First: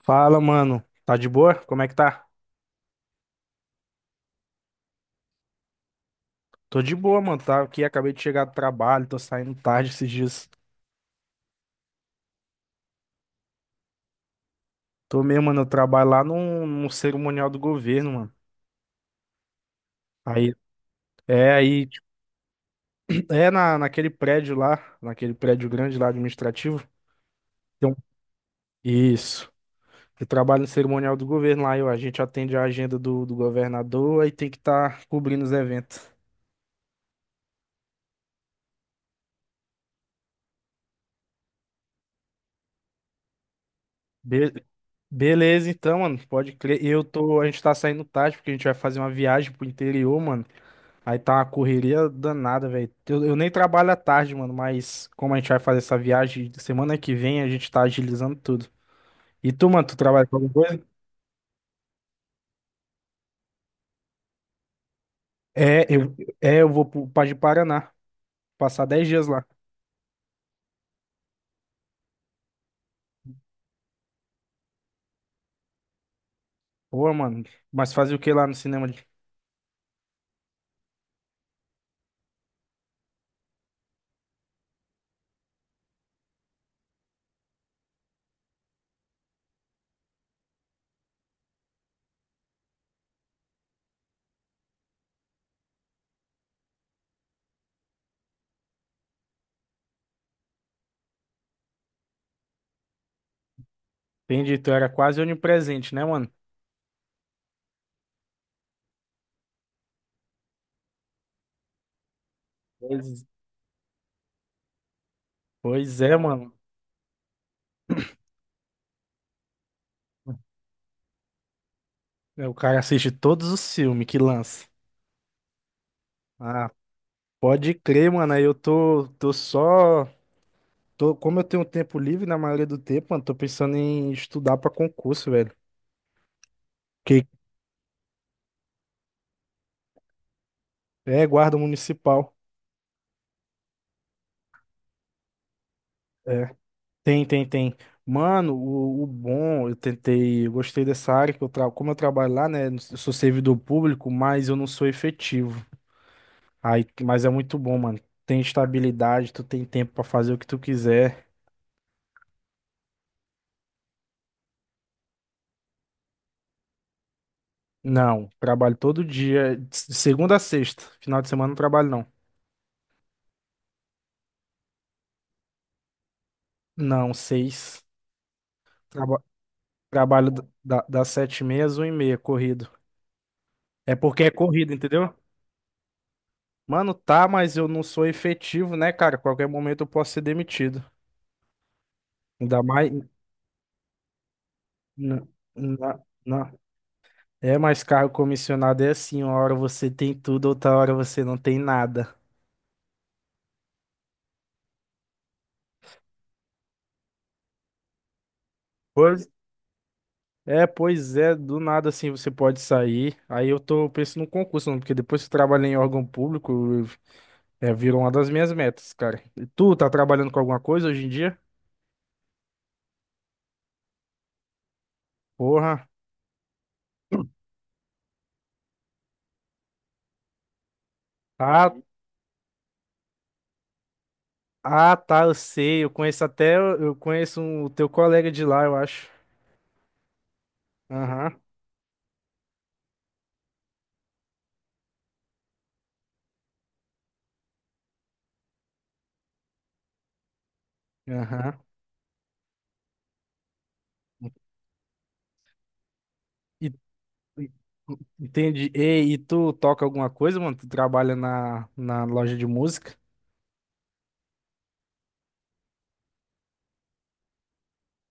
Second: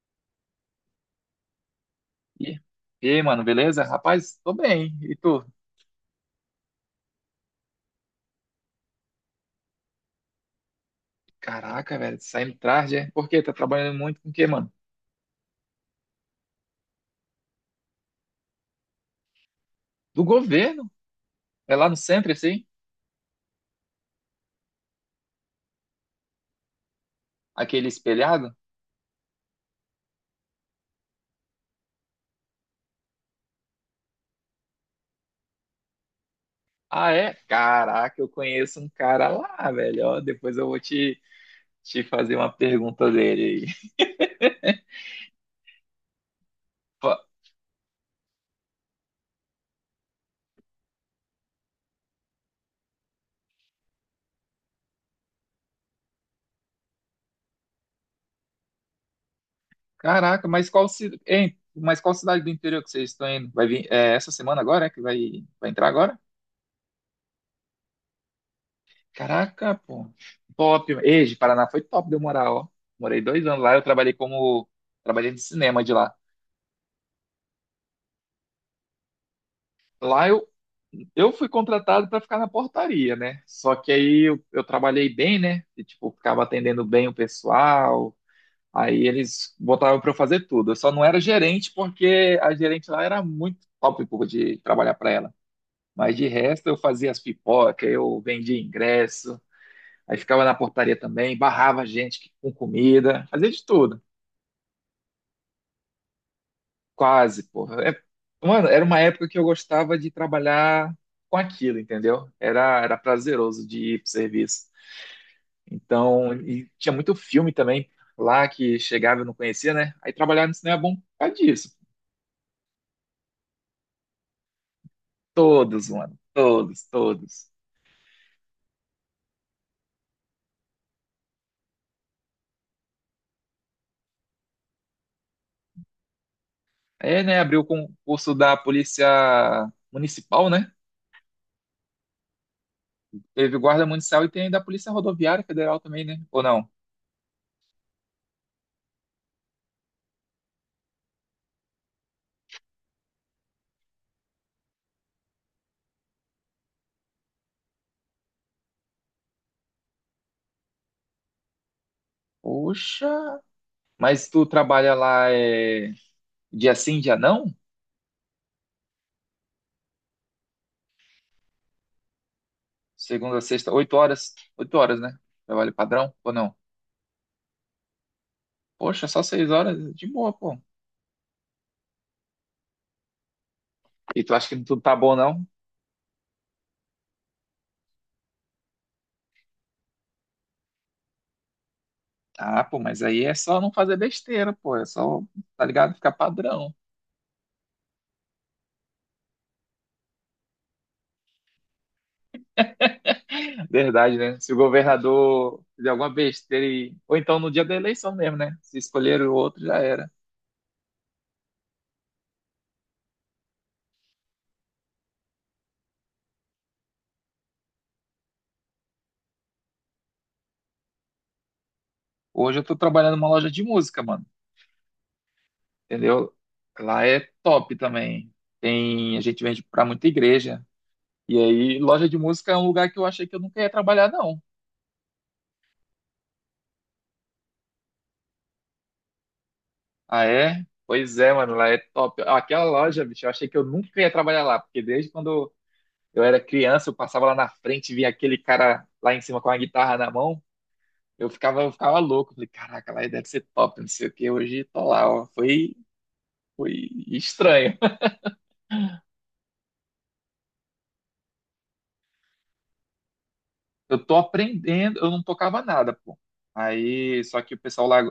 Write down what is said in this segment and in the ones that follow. Fala, mano. Tá de boa? Como é que tá? E e aí, mano, beleza? Rapaz, tô bem. E tu? Tô de boa, mano. Tá aqui, acabei de chegar do trabalho, tô saindo tarde esses dias. Caraca, velho, saindo tarde, é? Por quê? Tá trabalhando muito com o quê, mano? Tô mesmo, mano. Eu trabalho lá num cerimonial do governo, mano. Do Aí, governo? é, É aí, lá no tipo, centro, assim? Naquele prédio lá, naquele prédio grande lá administrativo. Aquele Então, espelhado? isso. Eu trabalho no cerimonial do governo lá, a gente atende a agenda do governador, aí tem que estar cobrindo os eventos. Ah, é? Caraca, eu conheço um cara lá, velho. Ó, depois eu vou te fazer uma pergunta dele aí. Be- Beleza, então, mano, pode crer. Fa- A gente tá saindo tarde porque a gente vai fazer uma viagem pro interior, mano. Aí tá uma correria danada, velho. Eu nem trabalho à tarde, mano, mas como a gente vai fazer essa viagem semana que vem, a gente tá agilizando tudo. E tu, mano, tu trabalha com Caraca, alguma mas coisa? Qual cidade do interior que vocês estão indo? Vai vir é, essa semana agora, é? Que vai É, entrar eu, agora? eu vou pro, pra de Paraná, passar 10 dias lá. Caraca, pô. Top. Ei, de Paraná foi top de eu morar, ó. Morei 2 anos lá, eu trabalhei como. Trabalhei de cinema de lá. Pô, mano, mas fazer o que lá no cinema? Lá eu fui contratado para ficar na portaria, né? Só que aí eu trabalhei bem, né? E, tipo, ficava atendendo bem o pessoal. Aí eles botavam para eu fazer tudo. Eu só não era gerente porque a gerente lá era muito top, pô, de trabalhar para ela. Mas de resto eu fazia as pipocas, eu vendia ingresso, aí ficava na portaria também, barrava a gente que- com comida, fazia de tudo. Entendi, tu era quase onipresente, né, mano? Quase, porra. Mano, era uma época que eu gostava de trabalhar com aquilo, entendeu? Era Pois, prazeroso de ir pro serviço. pois é, Então, mano. e tinha muito filme também lá que chegava e eu não conhecia, né? Aí trabalhar no cinema é bom por causa disso. É, o cara assiste todos os filmes que lança. Todos, mano. Ah, Todos, todos. pode crer, mano. Aí eu tô só. Como eu tenho tempo livre, na maioria do tempo, mano, tô pensando em estudar pra concurso, velho. Aí, Que né, abriu o concurso da Polícia Municipal, né? é guarda municipal. Teve Guarda Municipal e tem da Polícia Rodoviária Federal também, né? Ou É. não? Tem, tem, tem. Mano, o bom, eu tentei, eu gostei dessa área que eu trabalho. Como eu trabalho lá, né? Eu sou servidor público, mas eu não sou efetivo. Aí, mas é muito bom, mano. Tem estabilidade, tu tem tempo pra fazer o que tu quiser. Poxa, mas tu trabalha lá é, dia sim, dia não? Não, trabalho todo dia, de segunda a sexta. Final de semana não trabalho, não. Segunda, sexta, 8 horas. 8 horas, né? Trabalho padrão ou não? Não, seis. Poxa, só 6 horas de Trabalho boa, pô. Das 7:30 às 1h30, corrido. É porque E é tu acha que corrido, tudo tá entendeu? bom, não? Mano, tá, mas eu não sou efetivo, né, cara? Qualquer momento eu posso ser demitido. Ainda Ah, pô, mais. mas aí é só não fazer besteira, pô. É Na, só, tá ligado? na, Ficar na- padrão. É, mas cargo comissionado é assim: uma hora você tem tudo, outra hora você não tem nada. Verdade, né? Se o governador fizer alguma besteira e... Ou então no dia da eleição mesmo, né? Se escolher Pois o outro, já era. pois é, do nada assim você pode sair. Aí eu tô pensando no concurso, mano, porque depois que eu trabalhei em órgão público, virou uma das minhas metas, cara. E tu tá trabalhando com alguma coisa hoje em dia? Hoje eu tô trabalhando numa loja de música, mano. Porra. Entendeu? Lá é top também. A gente vende pra muita igreja. E Ah, aí, loja de música é um lugar que eu achei que eu nunca ia trabalhar, não. Ah, tá, eu sei. Eu conheço o teu colega de lá, eu acho. Ah, é? Pois é, Aham, mano, lá é top. Ah, aquela loja, bicho, eu achei que eu nunca ia trabalhar lá, porque desde quando eu era criança, eu passava lá na frente, via aquele cara lá em cima com a guitarra na mão, aham. Eu ficava louco. Falei, caraca, lá deve ser top, não sei o que. Hoje tô lá, ó. Foi, E- foi e- estranho. Entendi. E tu toca alguma coisa, mano? Tu trabalha na loja de música? Eu tô aprendendo, eu não tocava nada, pô. Aí, só que o pessoal lá,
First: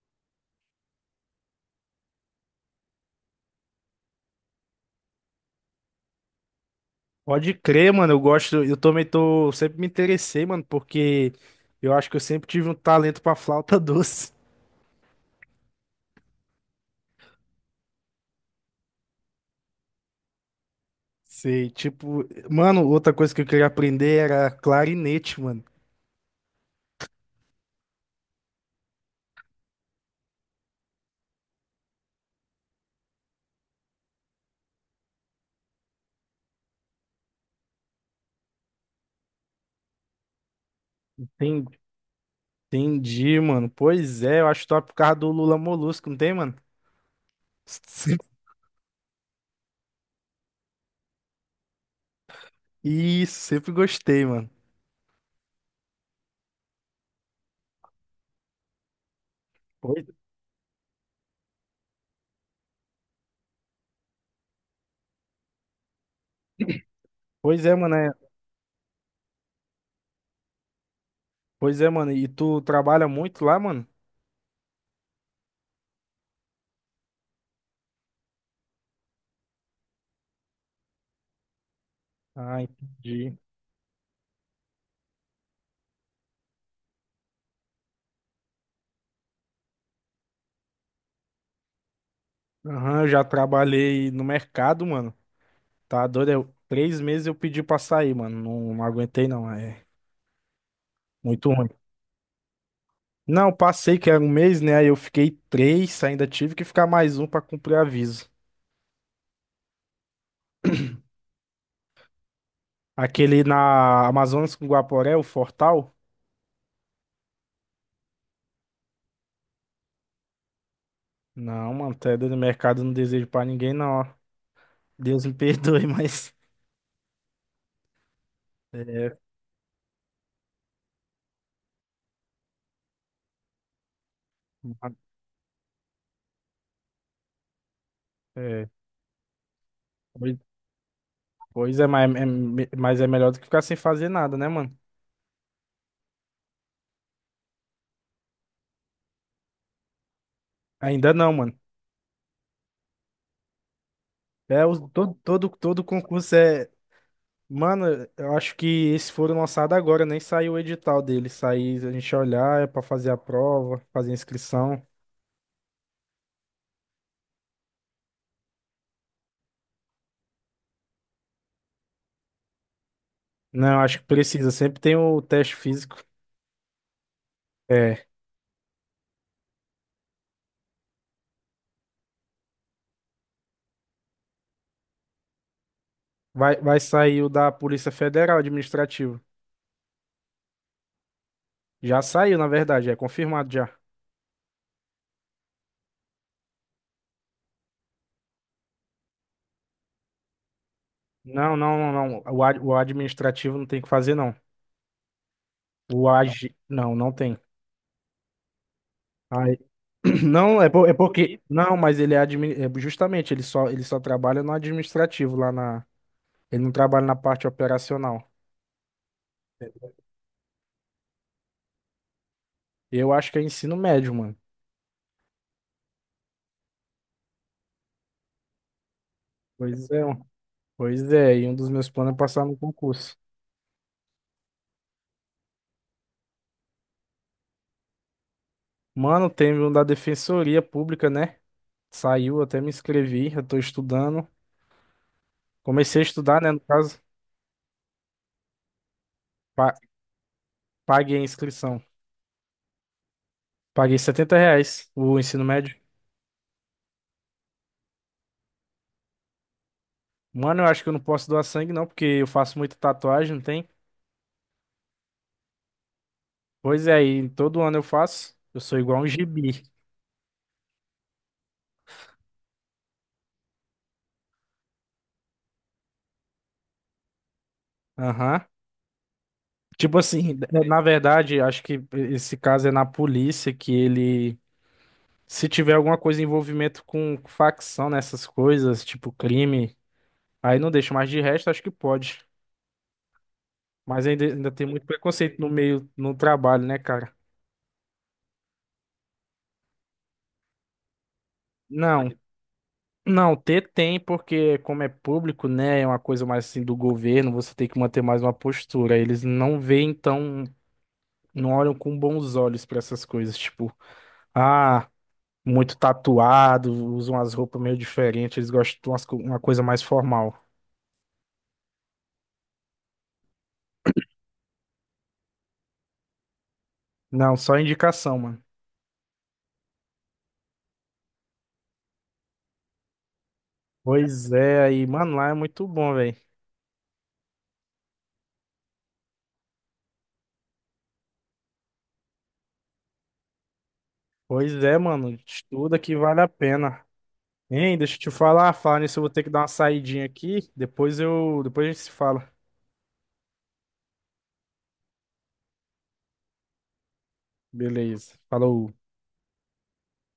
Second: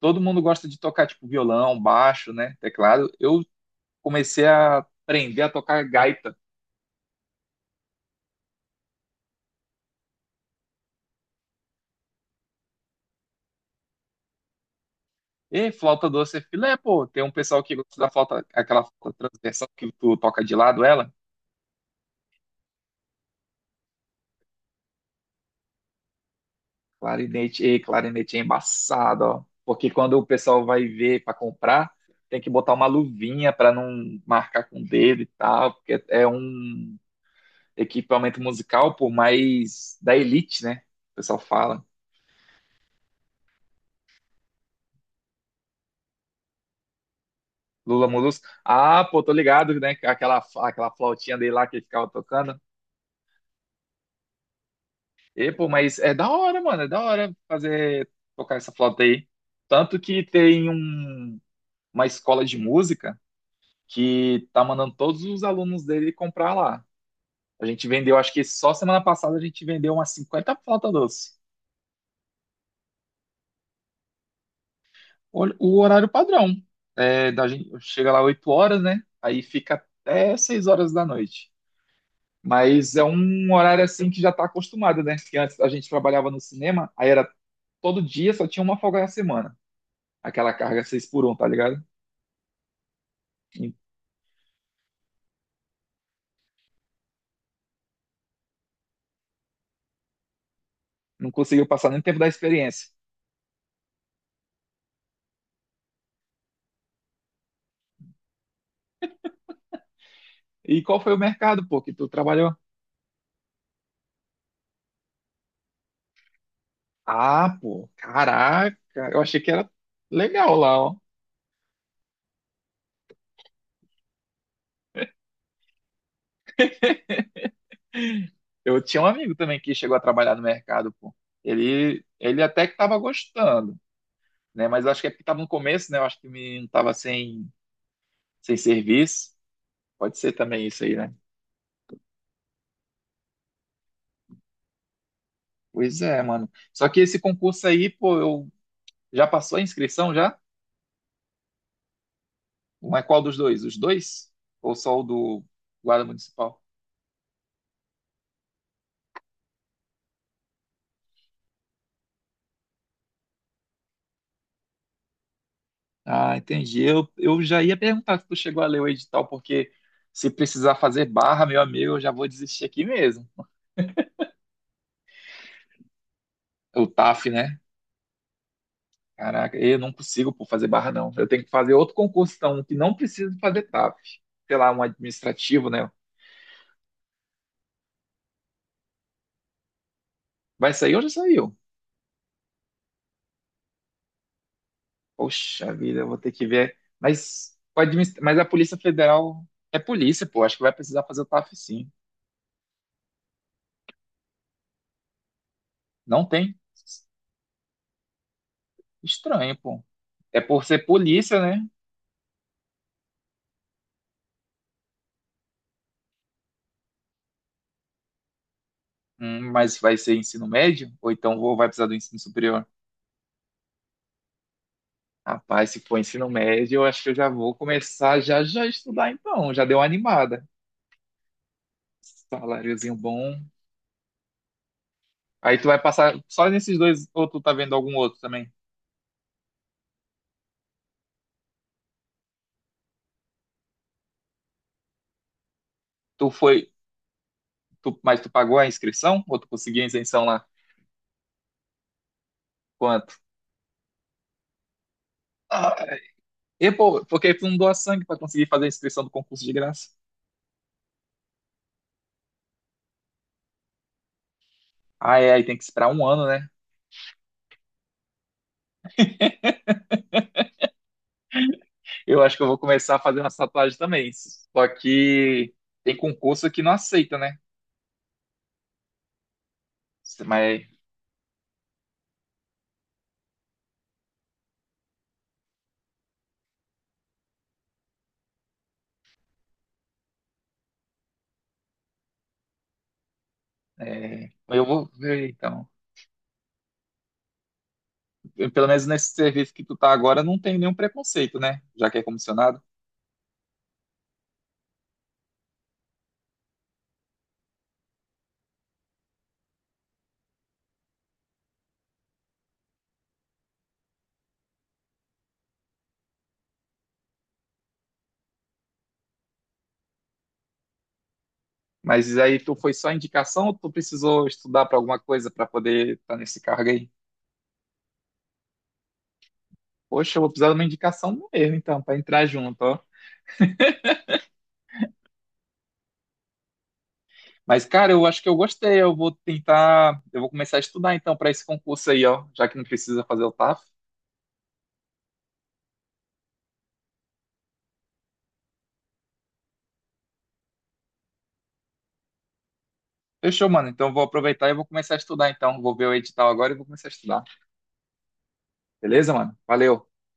todo mundo gosta de tocar, tipo, violão, baixo, né, teclado. Eu comecei a aprender a tocar gaita. Pode crer, mano. Eu gosto. Eu também tô. Sempre me interessei, mano, porque eu acho que eu sempre tive um talento pra flauta doce. E flauta doce é filé, pô. Tem um pessoal que gosta da flauta, aquela flauta transversal que tu toca de lado, ela. Sei, tipo. Mano, outra coisa que eu queria aprender era clarinete, mano. Clarinete, e clarinete é embaçado, ó. Porque quando o pessoal vai ver para comprar, tem que botar uma luvinha para não marcar com o dedo e tal, porque é um equipamento musical, por mais da elite, né? O pessoal Entendi, fala. Entendi, mano. Pois é, eu acho top por causa do Lula Molusco, não tem, mano? Lula Sempre- Molusco. Ah, pô, tô ligado, né? Aquela flautinha dele lá que ele ficava tocando. Isso, sempre gostei, mano. E, pô, mas é da hora, mano, é da hora fazer tocar essa flauta aí. Tanto Pois, que tem uma escola de música que tá mandando todos os alunos dele comprar lá. pois A é, gente mano. vendeu, acho que só semana passada a gente vendeu umas 50 flautas doce. Pois é, mano. E tu trabalha muito lá, mano? O horário padrão. É, da gente, chega lá 8 horas, né? Aí fica até 6 horas da noite. Ah, Mas é entendi. um horário assim que já tá acostumado, né? Porque antes a gente trabalhava no cinema, aí era todo dia, só tinha uma folga na semana. Aquela carga 6 por um tá ligado? Aham, eu já E trabalhei no mercado, mano. Tá doido? 3 meses eu pedi pra sair, mano. Não, não aguentei, não. É não muito conseguiu ruim. passar nem tempo da experiência. Não, passei que era 1 mês, né? Aí eu fiquei três, ainda tive que ficar mais um pra cumprir aviso. E qual foi o mercado, pô, que tu trabalhou? Aquele na Amazonas com Guaporé, o Fortal? Ah, pô, caraca, eu achei que era legal lá, ó. Não, mano, até doido. Mercado eu não desejo pra ninguém, não, ó. Deus me perdoe, mas. Eu tinha um É. amigo também que chegou a trabalhar no mercado, pô. Ele até que tava gostando, né? Mas eu acho que é porque tava no começo, né? Eu acho que o menino tava sem É. serviço. Pode ser Pois também isso aí, né? pois é, mas é melhor do que ficar sem fazer nada, né, mano? Pois é, mano. Só que esse concurso aí, pô, eu já passou a inscrição já? Ainda não, mano. Mas qual dos dois? Os dois? É, Ou só o todo, do todo, todo guarda concurso municipal? é. Mano, eu acho que esses foram lançados agora, nem saiu o edital deles. Sair, a gente olhar, é pra fazer a prova, fazer a inscrição. Ah, entendi. Eu já ia perguntar se tu chegou a ler o edital, porque se precisar fazer barra, meu amigo, eu já vou desistir aqui mesmo. Não, acho que precisa, sempre tem o teste físico. O TAF, né? É. Caraca, eu não consigo pô, fazer barra, não. Eu tenho que fazer outro concurso, então, que não precisa fazer TAF. Sei lá, um administrativo, né? Vai sair o da Polícia Federal Administrativo. Vai sair ou já saiu? Já saiu, na verdade, é confirmado já. Poxa vida, eu vou ter que ver. Mas, mas a Polícia Federal é polícia, pô. Acho que vai precisar fazer o TAF, Não, não, sim. não, não. O administrativo não tem que fazer, não. O Não AG. tem? Não, não tem. Estranho, Aí- pô. É Não, por ser é porque. polícia, né? Não, mas ele é justamente, ele só trabalha no administrativo lá na. Ele não trabalha na parte operacional. Mas vai ser ensino médio? Ou então vai precisar do ensino superior? Eu acho que é ensino médio, mano. Rapaz, se for ensino médio, eu acho que eu já vou começar já já a estudar então. Já deu uma Pois é, mano. animada. Pois é. E um dos meus planos é passar no Saláriozinho concurso. bom. Aí tu vai passar só nesses dois, ou tu tá vendo algum outro também? Mano, teve um da Defensoria Pública, né? Saiu, até me inscrevi. Eu tô estudando. Comecei a Tu estudar, né? No foi, caso, mas tu pagou a inscrição? Ou tu pa- conseguiu a isenção lá? paguei a inscrição. Quanto? Paguei R$ 70 o ensino médio. Ah, e pô, porque tu não doa sangue pra conseguir fazer a inscrição do concurso de graça? Mano, eu acho que eu não posso doar sangue, não, porque eu faço muita tatuagem, não tem? Ah, é, aí tem que esperar 1 ano, né? Pois é, e todo ano eu faço. Eu sou igual um gibi. Eu acho que eu vou começar a fazer umas tatuagens também. Só que tem concurso que não aceita, né? Aham. Tipo assim, Mas na verdade, acho que esse caso é na polícia que ele, se tiver alguma coisa em envolvimento com facção nessas coisas, tipo crime, aí não deixa, mas de resto acho que pode. Mas ainda, é, ainda eu tem muito vou ver preconceito no então. meio, no trabalho, né, cara? Eu, pelo menos nesse serviço que tu tá agora, não tem nenhum preconceito, né? Já que é Não, comissionado. não, ter tem, porque como é público, né, é uma coisa mais assim do governo, você tem que manter mais uma postura. Eles não veem então não olham com bons olhos pra essas coisas, tipo, ah, muito tatuado, usam umas roupas meio diferentes, eles gostam de uma coisa mais formal. Mas aí tu foi só indicação ou tu precisou estudar para alguma coisa para poder estar nesse cargo aí? Não, só indicação, mano. Poxa, eu vou precisar de uma indicação mesmo, então, para entrar junto, ó. Pois é, aí, mano, lá é muito bom, velho. Mas, cara, eu acho que eu gostei. Eu vou tentar. Eu vou começar a estudar então para esse concurso aí, ó. Já que não precisa fazer o TAF. Pois é, mano, estuda que vale a pena. Hein, deixa eu te falar, falar nisso, eu vou ter que dar uma saidinha aqui, depois a gente se fala. Fechou, mano. Então eu vou aproveitar e vou começar a estudar então. Vou ver o edital agora e vou começar a estudar. Beleza, falou. Beleza, mano? Valeu.